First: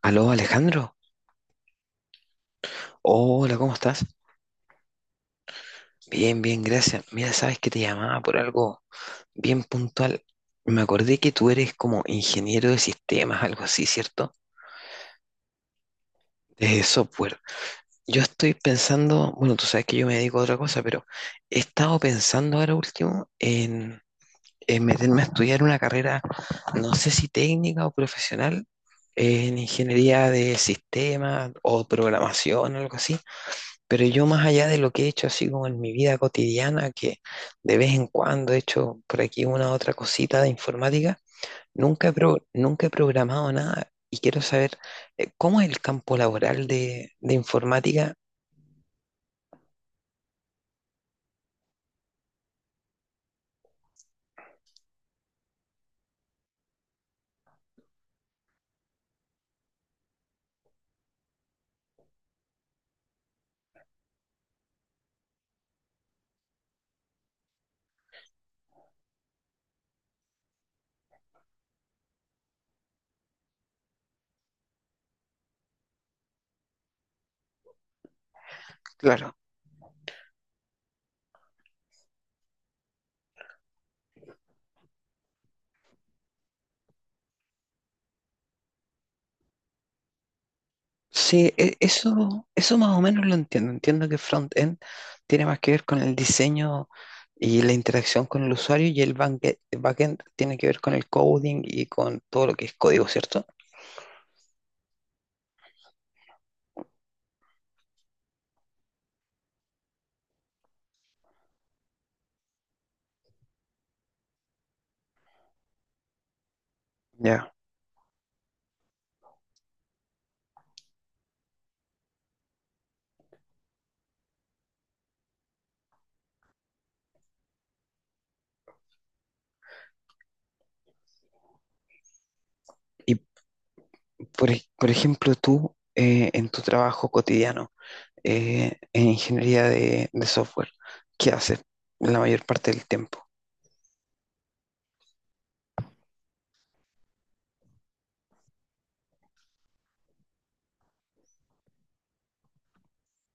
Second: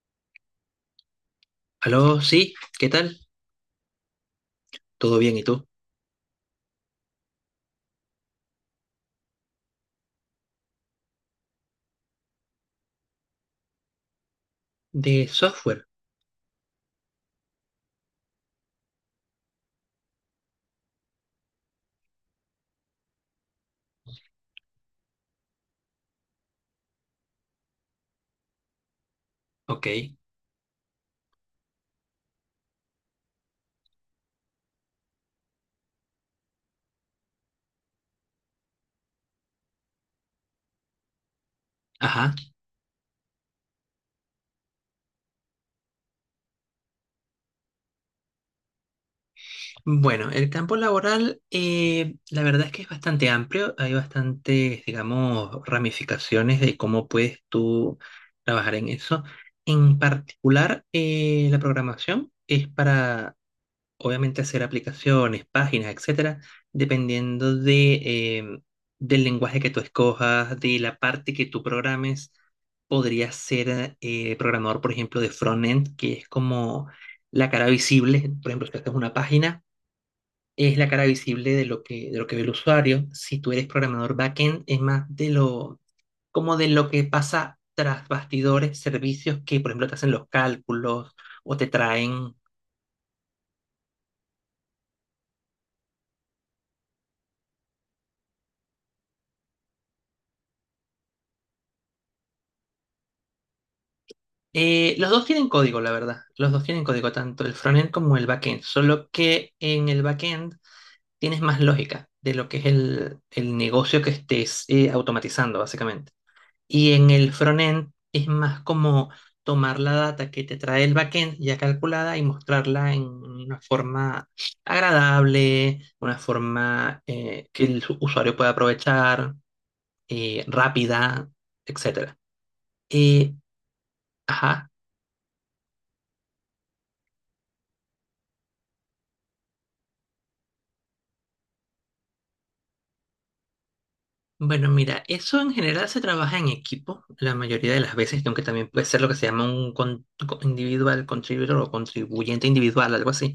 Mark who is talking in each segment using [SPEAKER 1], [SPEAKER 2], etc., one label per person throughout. [SPEAKER 1] Aló, Alejandro.
[SPEAKER 2] Aló, sí, ¿qué tal?
[SPEAKER 1] Hola, ¿cómo estás?
[SPEAKER 2] ¿Todo bien y tú?
[SPEAKER 1] Bien, bien, gracias. Mira, sabes que te llamaba por algo bien puntual. Me acordé que tú eres como ingeniero de sistemas, algo así, ¿cierto?
[SPEAKER 2] De software,
[SPEAKER 1] De software. Yo estoy pensando, bueno, tú sabes que yo me dedico a otra cosa, pero he estado pensando ahora último en meterme a estudiar una carrera, no sé si técnica o profesional, en
[SPEAKER 2] ok,
[SPEAKER 1] ingeniería de sistemas o programación, algo así. Pero yo, más allá de lo que he hecho así como en mi vida cotidiana, que de vez en cuando he hecho por aquí una otra cosita de informática,
[SPEAKER 2] ajá.
[SPEAKER 1] nunca he programado nada, y quiero saber cómo es el campo laboral de informática.
[SPEAKER 2] Bueno, el campo laboral, la verdad es que es bastante amplio, hay bastantes, digamos, ramificaciones de cómo puedes tú trabajar en eso. En particular, la programación es para obviamente hacer aplicaciones, páginas, etcétera, dependiendo de, del lenguaje que tú escojas, de la parte que tú programes. Podrías ser programador, por ejemplo, de frontend, que es como la cara visible. Por ejemplo, si haces una
[SPEAKER 1] Claro,
[SPEAKER 2] página, es la cara visible de de lo que ve el usuario. Si tú eres programador backend, es más como de lo que pasa tras bastidores, servicios que, por ejemplo, te hacen los cálculos
[SPEAKER 1] sí,
[SPEAKER 2] o te traen.
[SPEAKER 1] eso, eso más o menos lo entiendo. Entiendo que front-end tiene más que ver con el diseño y la interacción con el usuario, y el el back-end tiene que ver con el coding y con todo lo que es código, ¿cierto?
[SPEAKER 2] Los dos tienen código, la verdad. Los dos tienen código, tanto el frontend como el backend. Solo que en el backend tienes más lógica de lo que es el negocio que estés automatizando, básicamente. Y en el
[SPEAKER 1] Ya.
[SPEAKER 2] frontend es más como tomar la data que te trae el backend ya calculada y mostrarla en una forma agradable, una forma que el usuario pueda aprovechar, rápida, etcétera.
[SPEAKER 1] Y
[SPEAKER 2] Eh,
[SPEAKER 1] por,
[SPEAKER 2] ajá.
[SPEAKER 1] por ejemplo, tú, en tu trabajo cotidiano, en ingeniería de software, ¿qué haces la mayor parte del tiempo?
[SPEAKER 2] Bueno, mira, eso en general se trabaja en equipo la mayoría de las veces, aunque también puede ser lo que se llama un individual contributor o contribuyente individual, algo así.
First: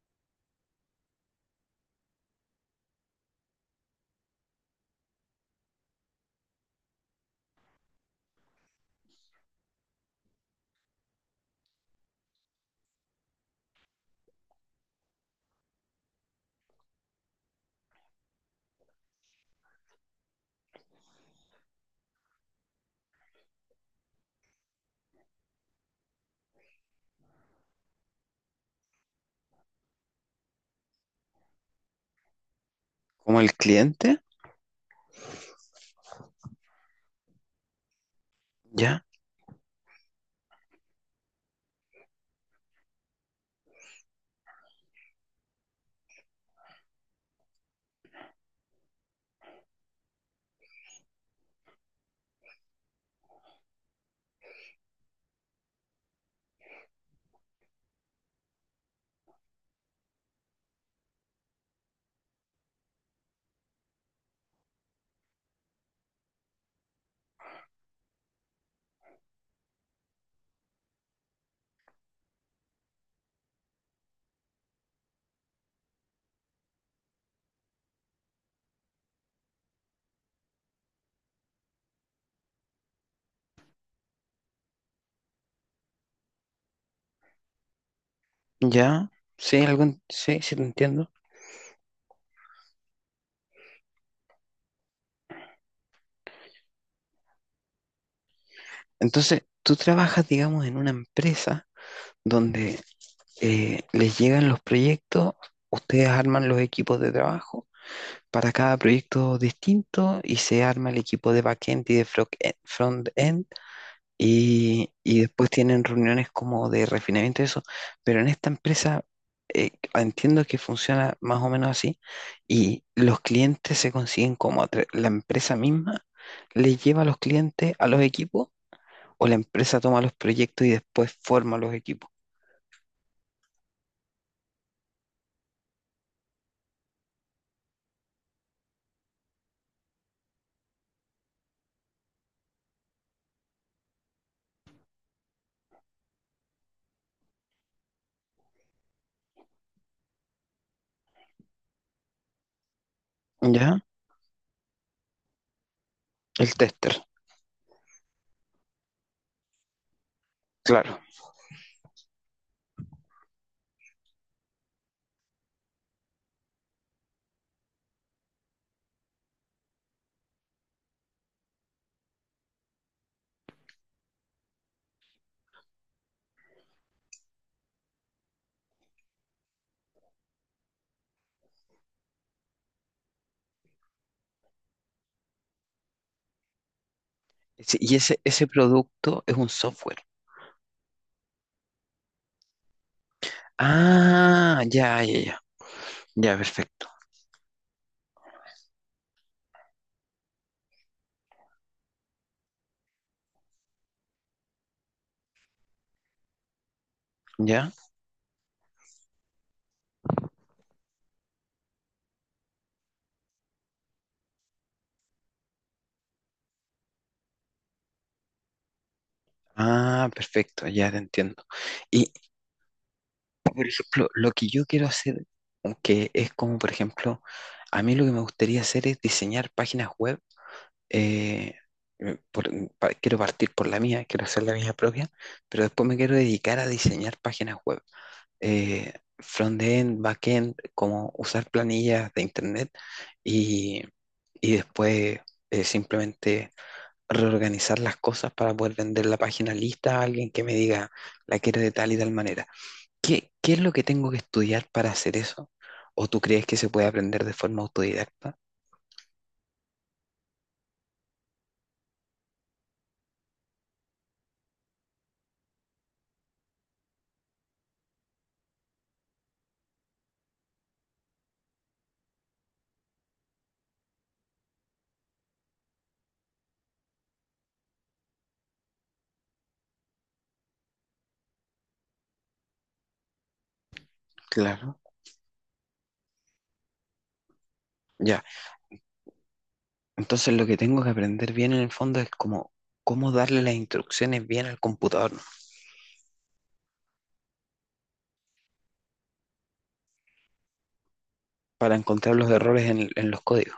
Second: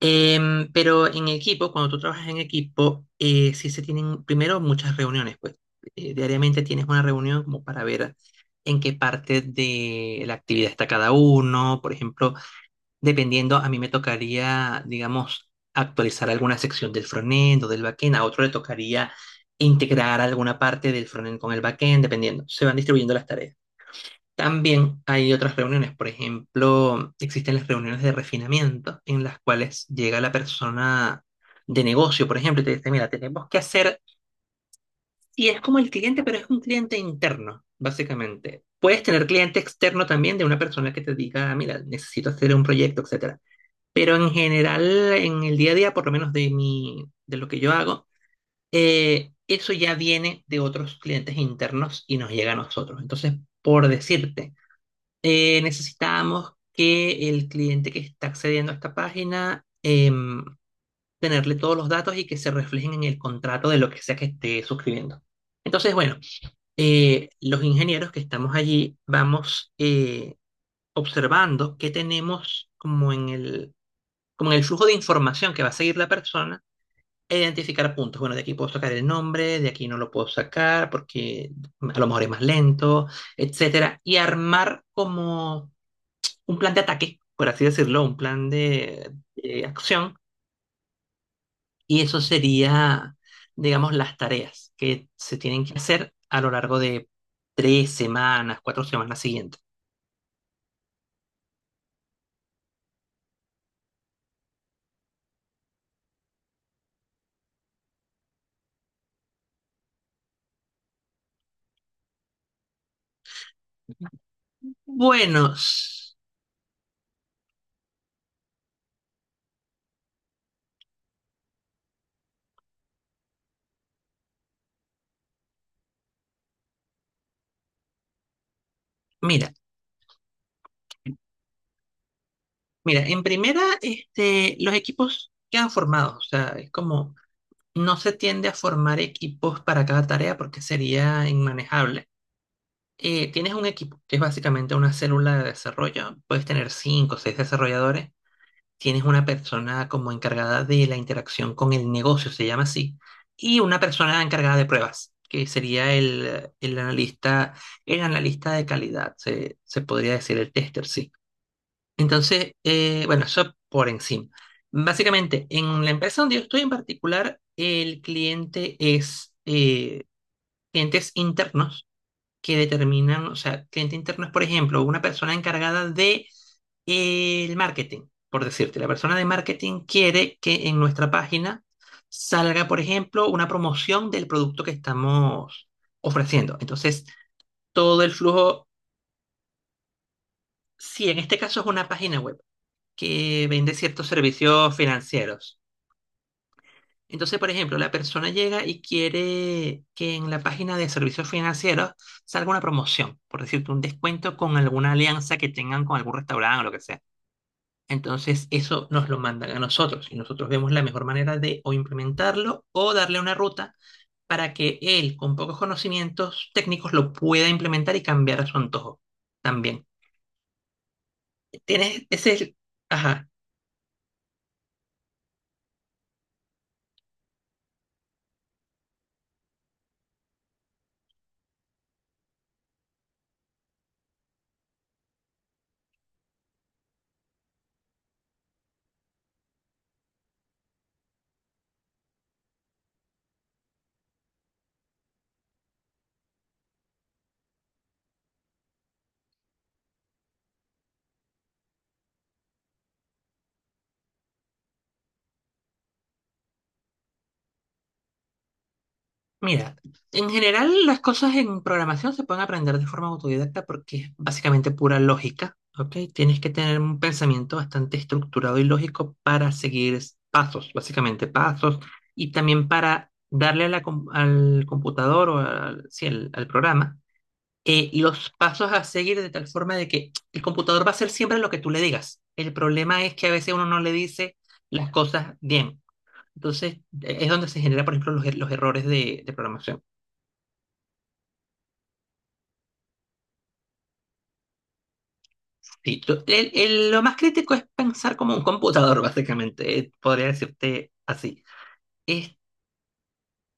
[SPEAKER 2] Pero en equipo, cuando tú trabajas en equipo, sí se tienen primero muchas reuniones, pues diariamente tienes una reunión como para ver en qué parte de la actividad está cada uno, por ejemplo. Dependiendo, a mí me tocaría, digamos, actualizar alguna sección del frontend o del backend, a otro le tocaría integrar alguna parte del frontend con el backend, dependiendo. Se van distribuyendo las tareas. También hay otras reuniones, por ejemplo, existen las reuniones de refinamiento en las cuales llega la persona de negocio, por ejemplo, y te dice, mira,
[SPEAKER 1] ¿Como
[SPEAKER 2] tenemos
[SPEAKER 1] el
[SPEAKER 2] que hacer,
[SPEAKER 1] cliente?
[SPEAKER 2] y es como el cliente, pero es un cliente interno, básicamente. Puedes
[SPEAKER 1] ¿Ya?
[SPEAKER 2] tener cliente externo también de una persona que te diga, mira, necesito hacer un proyecto, etcétera. Pero en general, en el día a día, por lo menos de de lo que yo hago, eso ya viene de otros clientes internos y nos llega a nosotros. Entonces, por decirte, necesitamos que el cliente que está accediendo a esta página tenerle todos los datos y que se reflejen en el contrato de lo que sea que esté suscribiendo. Entonces, bueno, los ingenieros que estamos allí vamos observando qué tenemos como en como en el flujo de información que va a seguir la persona, e identificar puntos. Bueno, de aquí puedo sacar el nombre, de aquí no lo puedo sacar porque a lo mejor es más lento, etcétera. Y armar como un plan de ataque, por así decirlo, un plan
[SPEAKER 1] ¿Ya? ¿Sí?
[SPEAKER 2] de
[SPEAKER 1] ¿Algún?
[SPEAKER 2] acción.
[SPEAKER 1] Sí, sí, te entiendo.
[SPEAKER 2] Y eso sería, digamos, las tareas que se tienen que hacer a lo largo de tres semanas, cuatro semanas
[SPEAKER 1] Entonces,
[SPEAKER 2] siguientes.
[SPEAKER 1] tú trabajas, digamos, en una empresa donde, les llegan los proyectos, ustedes arman los equipos de trabajo para cada proyecto distinto, y se arma el equipo de backend y de frontend. Y después tienen
[SPEAKER 2] Buenos,
[SPEAKER 1] reuniones como de refinamiento y eso. Pero en esta empresa, entiendo que funciona más o menos así. Y los clientes se consiguen como a la empresa misma le lleva a los clientes a los equipos, o la
[SPEAKER 2] mira,
[SPEAKER 1] empresa toma los proyectos y después forma los equipos.
[SPEAKER 2] mira, en primera, este, los equipos quedan formados, o sea, es como no se tiende a formar equipos para cada tarea porque sería inmanejable. Tienes un equipo, que es básicamente una célula de desarrollo, puedes tener cinco o seis desarrolladores, tienes una persona como encargada de la interacción con el negocio, se llama así, y una
[SPEAKER 1] ¿Ya?
[SPEAKER 2] persona encargada de pruebas, que sería
[SPEAKER 1] El tester,
[SPEAKER 2] el analista de calidad, se podría decir el tester,
[SPEAKER 1] claro.
[SPEAKER 2] sí. Entonces, bueno, eso por encima. Básicamente, en la empresa donde yo estoy en particular, el cliente es clientes internos que determinan, o sea, cliente interno es, por ejemplo, una persona encargada de el marketing, por decirte. La persona de marketing quiere que en nuestra página salga, por ejemplo, una promoción del producto que estamos ofreciendo. Entonces,
[SPEAKER 1] Sí, y
[SPEAKER 2] todo el
[SPEAKER 1] ese
[SPEAKER 2] flujo,
[SPEAKER 1] producto es un software.
[SPEAKER 2] si en este caso es una página web, que vende ciertos
[SPEAKER 1] Ah,
[SPEAKER 2] servicios
[SPEAKER 1] ya, ya, ya.
[SPEAKER 2] financieros.
[SPEAKER 1] Ya, perfecto.
[SPEAKER 2] Entonces, por ejemplo, la persona llega y quiere que en la página de servicios financieros salga una promoción, por decirte, un descuento con alguna alianza que tengan con algún restaurante o lo que sea.
[SPEAKER 1] Ya.
[SPEAKER 2] Entonces, eso nos lo mandan a nosotros y nosotros vemos la mejor manera de o implementarlo o darle una ruta para que él, con pocos conocimientos técnicos, lo pueda implementar y cambiar a su antojo también.
[SPEAKER 1] Ah, perfecto, ya te entiendo.
[SPEAKER 2] Tienes
[SPEAKER 1] Y,
[SPEAKER 2] ese... Ajá.
[SPEAKER 1] por ejemplo, lo que yo quiero hacer, que es como, por ejemplo, a mí lo que me gustaría hacer es diseñar páginas web. eh, eh, por- Quiero partir por la mía, quiero hacer la mía propia, pero después me quiero dedicar a diseñar páginas web. eh, Front-end, back-end, como usar planillas de internet, y, y después, simplemente reorganizar las cosas para poder vender la página lista a alguien que me diga, la quiero de tal y tal manera. ¿Qué, qué es lo que tengo que estudiar para hacer eso? ¿O tú crees que se puede aprender de forma autodidacta?
[SPEAKER 2] Mira, en general las cosas en programación se pueden aprender de forma autodidacta porque es básicamente pura lógica, ¿ok? Tienes que tener un pensamiento bastante estructurado y lógico para seguir pasos, básicamente pasos, y también para darle a la al computador o al, sí, al programa los pasos a seguir de tal forma de que el computador va a hacer siempre lo que tú le digas. El problema es que a veces uno no le dice
[SPEAKER 1] Claro,
[SPEAKER 2] las cosas bien. Entonces, es donde se genera, por ejemplo,
[SPEAKER 1] ya.
[SPEAKER 2] los errores de programación.
[SPEAKER 1] Entonces lo que tengo que aprender bien en el fondo es como cómo darle las instrucciones bien al computador
[SPEAKER 2] Sí, lo más crítico es pensar como un computador, básicamente, podría decirte así.
[SPEAKER 1] para encontrar los
[SPEAKER 2] Es-
[SPEAKER 1] errores en los códigos.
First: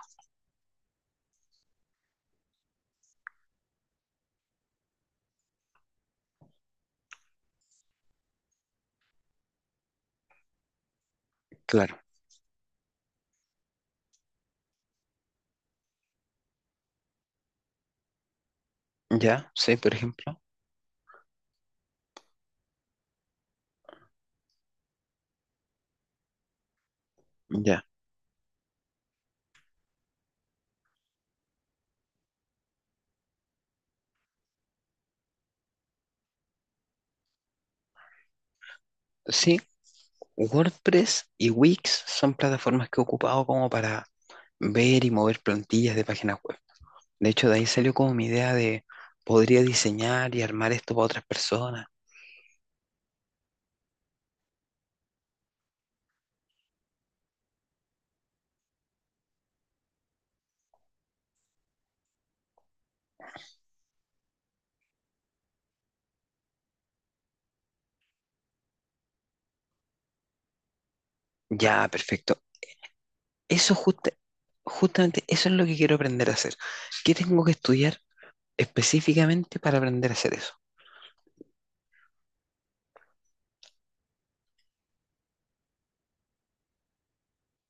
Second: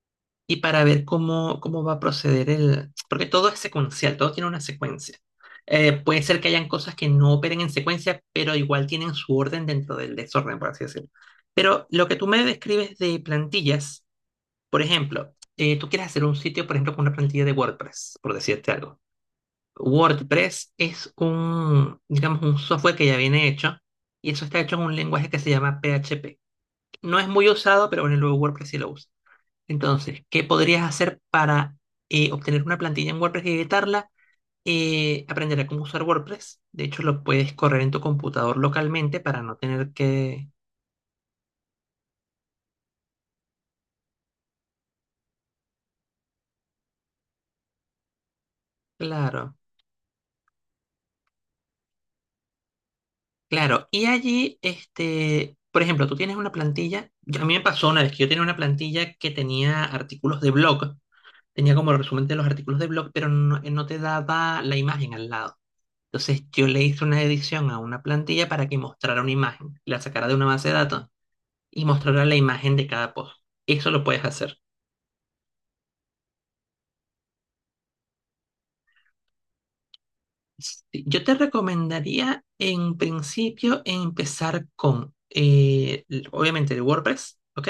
[SPEAKER 2] y para ver cómo, cómo va a proceder el... Porque todo es secuencial, todo tiene una secuencia. Puede ser que hayan cosas que no operen en secuencia, pero igual tienen su orden dentro del desorden, por así decirlo. Pero
[SPEAKER 1] Claro,
[SPEAKER 2] lo que tú me describes de plantillas, por ejemplo, tú quieres hacer un sitio, por ejemplo, con una plantilla de WordPress, por decirte algo.
[SPEAKER 1] ya, sí, por ejemplo,
[SPEAKER 2] WordPress es un, digamos, un software que ya viene hecho y eso está hecho en un lenguaje que se llama PHP. No es muy
[SPEAKER 1] ya.
[SPEAKER 2] usado, pero bueno, luego WordPress sí lo usa. Entonces, ¿qué podrías hacer para obtener una plantilla en WordPress y editarla? Aprender a cómo usar WordPress. De hecho, lo puedes correr en tu computador localmente para no
[SPEAKER 1] Sí,
[SPEAKER 2] tener que...
[SPEAKER 1] WordPress y Wix son plataformas que he ocupado como para ver y mover plantillas de páginas web. De hecho, de ahí salió como mi idea de
[SPEAKER 2] Claro,
[SPEAKER 1] podría diseñar y armar esto para otras personas.
[SPEAKER 2] claro. Y allí, este, por ejemplo, tú tienes una plantilla. A mí me pasó una vez que yo tenía una plantilla que tenía artículos de blog. Tenía como el resumen de los artículos de blog, pero no te daba la imagen al lado. Entonces yo le hice una edición a una plantilla para que mostrara una imagen, la sacara de una base de datos y
[SPEAKER 1] Ya,
[SPEAKER 2] mostrara la
[SPEAKER 1] perfecto.
[SPEAKER 2] imagen de cada post.
[SPEAKER 1] Eso
[SPEAKER 2] Eso lo
[SPEAKER 1] justa-
[SPEAKER 2] puedes hacer.
[SPEAKER 1] justamente, eso es lo que quiero aprender a hacer. ¿Qué tengo que estudiar específicamente para aprender a hacer eso?
[SPEAKER 2] Sí, yo te recomendaría en principio empezar con, obviamente, el WordPress, ¿ok?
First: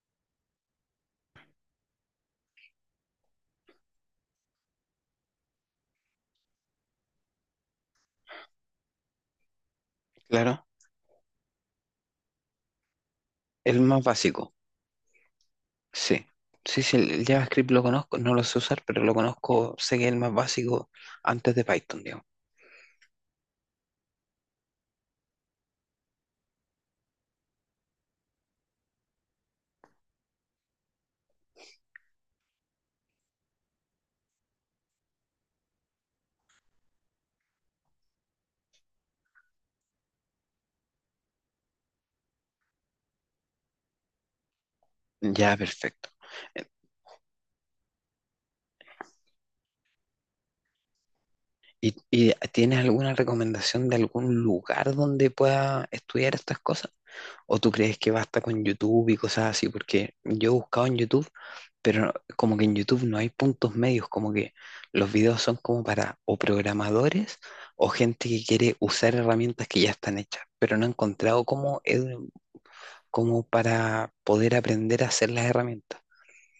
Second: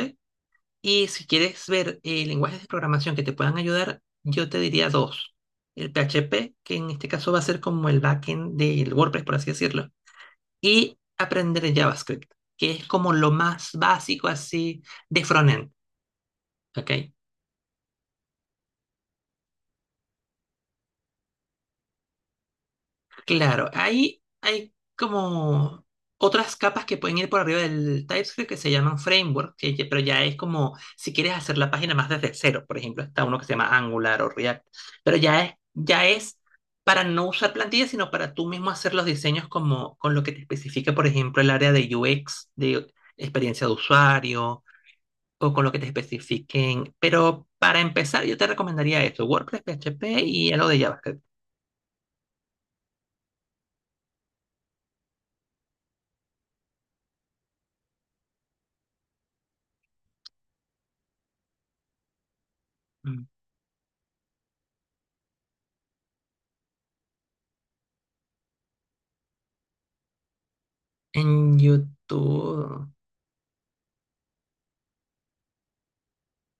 [SPEAKER 2] Y si quieres ver lenguajes de programación que te puedan ayudar, yo te diría dos. El PHP, que en este caso va a ser como el backend del WordPress, por así decirlo,
[SPEAKER 1] Claro,
[SPEAKER 2] y aprender JavaScript, que es como lo más
[SPEAKER 1] el más
[SPEAKER 2] básico
[SPEAKER 1] básico,
[SPEAKER 2] así de frontend,
[SPEAKER 1] sí. Sí,
[SPEAKER 2] ¿ok?
[SPEAKER 1] sí, el JavaScript lo conozco, no lo sé usar, pero lo conozco, sé que es el más básico antes de Python, digamos.
[SPEAKER 2] Claro, ahí hay como otras capas que pueden ir por arriba del TypeScript que se llaman framework, que pero ya es como si quieres hacer la página más desde cero, por ejemplo, está uno que se llama Angular o React, pero ya es para no usar plantillas, sino para tú mismo hacer los diseños como con lo que te especifica, por ejemplo, el área de UX, de experiencia de usuario o
[SPEAKER 1] Ya,
[SPEAKER 2] con lo que te
[SPEAKER 1] perfecto.
[SPEAKER 2] especifiquen. Pero para empezar, yo te recomendaría esto, WordPress, PHP y algo de JavaScript.
[SPEAKER 1] Y tienes alguna recomendación de algún lugar donde pueda estudiar estas cosas? ¿O tú crees que basta con YouTube y cosas así? Porque yo he buscado en YouTube, pero no, como que en YouTube no
[SPEAKER 2] Mm.
[SPEAKER 1] hay puntos medios, como que los videos son como para o programadores o gente que quiere usar herramientas que ya están hechas, pero no he encontrado
[SPEAKER 2] En
[SPEAKER 1] cómo,
[SPEAKER 2] YouTube,
[SPEAKER 1] cómo para poder aprender a hacer las herramientas.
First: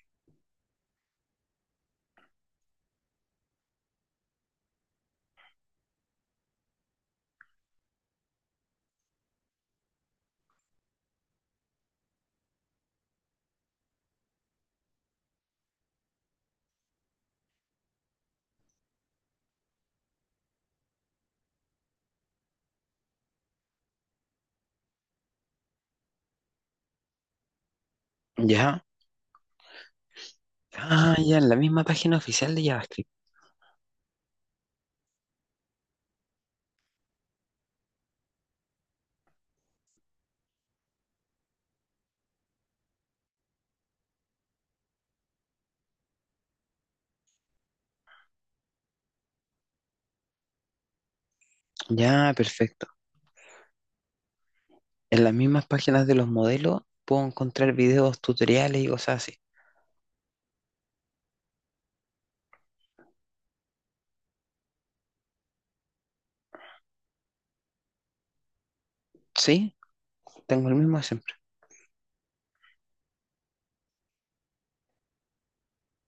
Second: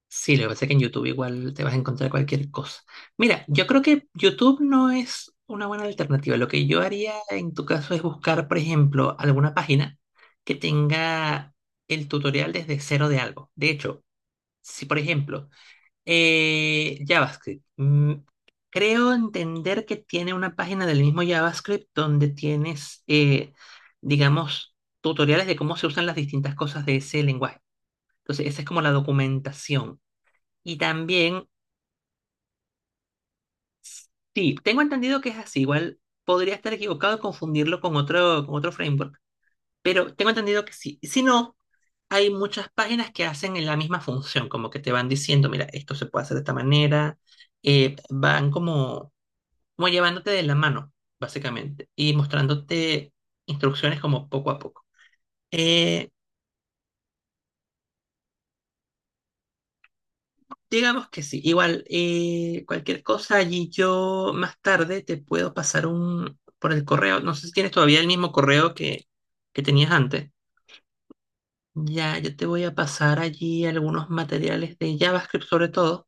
[SPEAKER 2] sí, lo que pasa es que en YouTube igual te vas a encontrar cualquier cosa. Mira, yo creo que YouTube no es una buena alternativa. Lo que yo haría en tu caso es buscar, por ejemplo, alguna página que tenga el tutorial desde cero de algo. De hecho, si por ejemplo JavaScript. Creo entender que tiene una página del mismo JavaScript donde tienes, digamos, tutoriales de cómo se usan las distintas cosas de ese lenguaje. Entonces, esa es como
[SPEAKER 1] ¿Ya?
[SPEAKER 2] la documentación. Y
[SPEAKER 1] Ah, ya,
[SPEAKER 2] también,
[SPEAKER 1] en la misma página oficial de JavaScript.
[SPEAKER 2] sí, tengo entendido que es así. Igual podría estar equivocado y confundirlo con otro framework, pero tengo entendido que sí. Si no, hay muchas páginas que hacen la misma función, como que te van diciendo, mira, esto se puede hacer de esta manera. Van como como llevándote de la mano, básicamente, y
[SPEAKER 1] Ya, perfecto.
[SPEAKER 2] mostrándote instrucciones como poco a poco.
[SPEAKER 1] En las mismas páginas
[SPEAKER 2] Eh,
[SPEAKER 1] de los modelos puedo encontrar videos, tutoriales y cosas así.
[SPEAKER 2] digamos que sí, igual, cualquier cosa allí yo más tarde te puedo pasar un por el correo. No sé si tienes todavía el mismo correo que
[SPEAKER 1] Sí,
[SPEAKER 2] tenías antes.
[SPEAKER 1] tengo el mismo siempre.
[SPEAKER 2] Ya, yo te voy a pasar allí algunos materiales de JavaScript sobre todo,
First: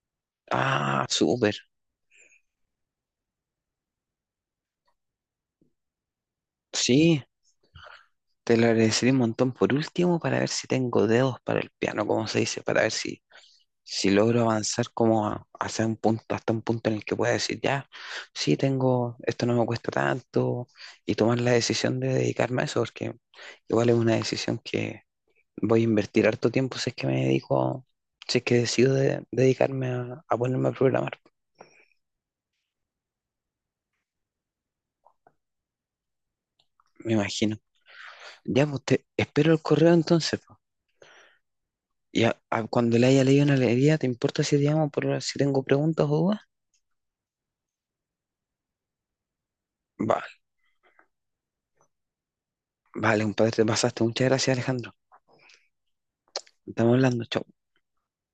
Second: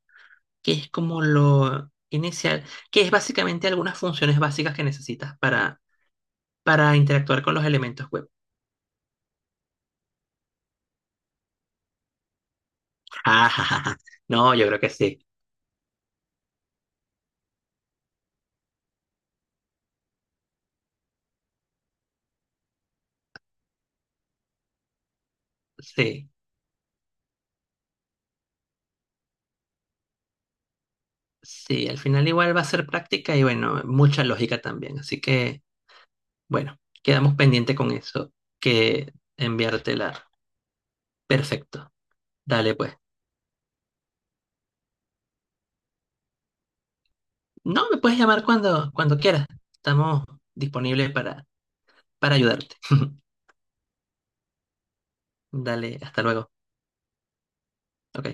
[SPEAKER 2] que es
[SPEAKER 1] Ah,
[SPEAKER 2] como
[SPEAKER 1] súper.
[SPEAKER 2] lo inicial, que es básicamente algunas funciones básicas que necesitas para
[SPEAKER 1] Sí,
[SPEAKER 2] interactuar con los elementos web.
[SPEAKER 1] te lo agradeceré un montón por último para ver si tengo dedos para el piano, como se dice, para ver si, si logro
[SPEAKER 2] No, yo creo
[SPEAKER 1] avanzar
[SPEAKER 2] que sí.
[SPEAKER 1] como a, hacia un punto, hasta un punto en el que pueda decir, ya, sí, tengo, esto no me cuesta tanto, y tomar la decisión de dedicarme a eso, porque igual es una decisión que voy a invertir
[SPEAKER 2] Sí,
[SPEAKER 1] harto tiempo si es que me dedico, si es que decido dedicarme a ponerme a programar,
[SPEAKER 2] sí, al final igual va a ser práctica y bueno, mucha lógica también. Así que, bueno,
[SPEAKER 1] me
[SPEAKER 2] quedamos
[SPEAKER 1] imagino.
[SPEAKER 2] pendiente con eso,
[SPEAKER 1] Ya, pues te
[SPEAKER 2] que
[SPEAKER 1] espero el correo
[SPEAKER 2] enviártela.
[SPEAKER 1] entonces.
[SPEAKER 2] Perfecto.
[SPEAKER 1] Y
[SPEAKER 2] Dale pues.
[SPEAKER 1] cuando le haya leído una alegría, ¿te importa si te llamo por si tengo preguntas o dudas?
[SPEAKER 2] No, me puedes llamar cuando quieras. Estamos
[SPEAKER 1] Vale,
[SPEAKER 2] disponibles para ayudarte.
[SPEAKER 1] vale, compadre, te pasaste. Muchas gracias, Alejandro.
[SPEAKER 2] Dale, hasta luego.
[SPEAKER 1] Estamos hablando. Chao.
[SPEAKER 2] Ok.